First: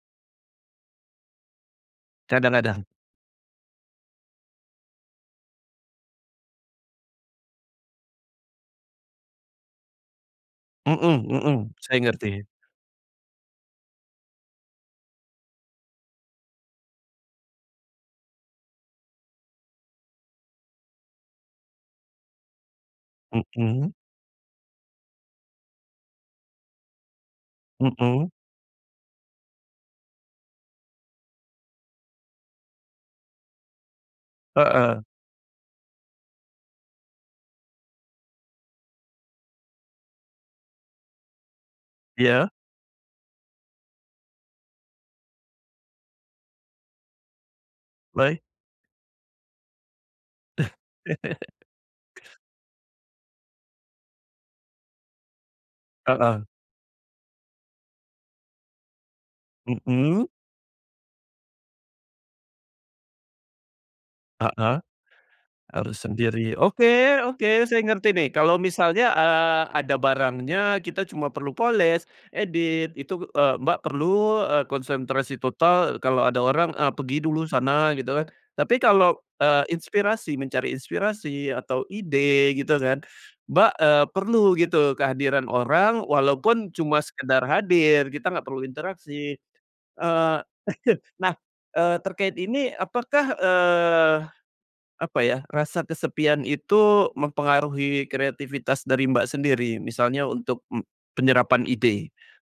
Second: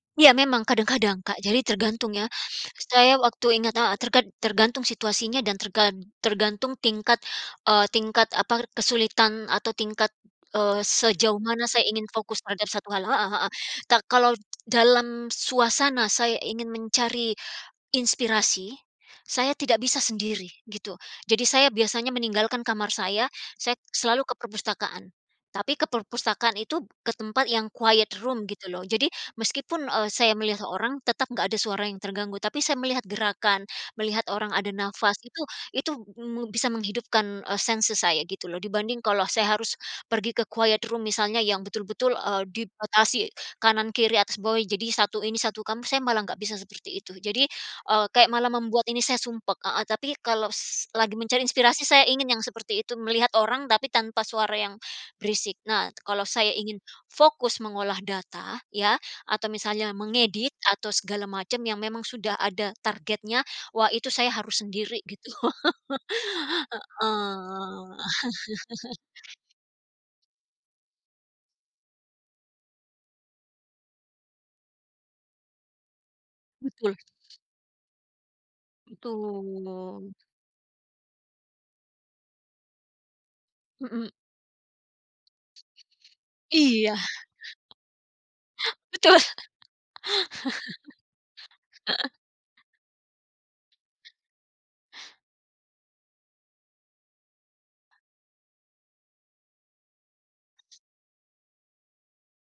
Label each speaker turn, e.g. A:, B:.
A: Iya, memang kadang-kadang, Kak. Jadi tergantung ya.
B: Kadang-kadang?
A: Saya waktu ingat heeh. Terked tergantung situasinya dan tergan tergantung tingkat, eee, tingkat, apa, kesulitan atau tingkat, eee,
B: Mhm
A: sejauh
B: mhm.
A: mana saya
B: Saya
A: ingin
B: ngerti.
A: fokus terhadap satu hal. Heeh heeh. Ta kalau dalam suasana saya ingin mencari inspirasi, saya tidak bisa sendiri. Gitu. Jadi saya biasanya meninggalkan kamar saya, saya
B: Mhm.
A: selalu ke perpustakaan. Tapi ke perpustakaan itu, ke tempat yang quiet
B: Mhm.
A: room, gitu loh. Jadi meskipun, eee, saya melihat seorang, tetap nggak ada suara yang terganggu. Tapi saya melihat gerakan, melihat orang ada
B: Heeh.
A: nafas. Itu itu, mmm, bisa menghidupkan, eee, senses saya, gitu loh. Dibanding kalau saya harus pergi ke quiet room, misalnya. Yang betul-betul, eee,
B: Iya.
A: dibatasi, kanan, kiri, atas, bawah, jadi satu ini, satu kamu, saya malah nggak bisa seperti itu. Jadi, eee, kayak
B: Baik.
A: malah membuat ini saya sumpek. Heeh. Tapi, kalau s lagi mencari inspirasi, saya ingin yang seperti itu. Melihat orang, tapi tanpa suara yang berisik. Nah, kalau
B: Heeh.
A: saya ingin fokus mengolah data, ya, atau misalnya
B: Mhm.
A: mengedit, atau segala macam yang memang sudah ada targetnya. Wah, itu saya harus
B: Heeh.
A: sendiri gitu.
B: Harus sendiri. Oke, oke. Saya
A: Heeh.
B: ngerti nih. Kalau misalnya, eee, ada barangnya, kita cuma perlu poles, edit, itu eee, Mbak perlu, eee, konsentrasi total. Kalau ada orang, eee,
A: Betul.
B: pergi dulu sana, gitu kan. Tapi kalau, eee,
A: Betul.
B: inspirasi, mencari inspirasi, atau ide, gitu kan, Mbak, eee,
A: Heeh.
B: perlu gitu kehadiran orang, walaupun
A: Iya.
B: cuma sekedar hadir, kita nggak perlu
A: Betul.
B: interaksi. Eee, nah, eee, terkait ini, apakah, eee, apa ya, rasa kesepian itu, mempengaruhi kreativitas dari Mbak sendiri? Misalnya untuk, mmm, penyerapan ide?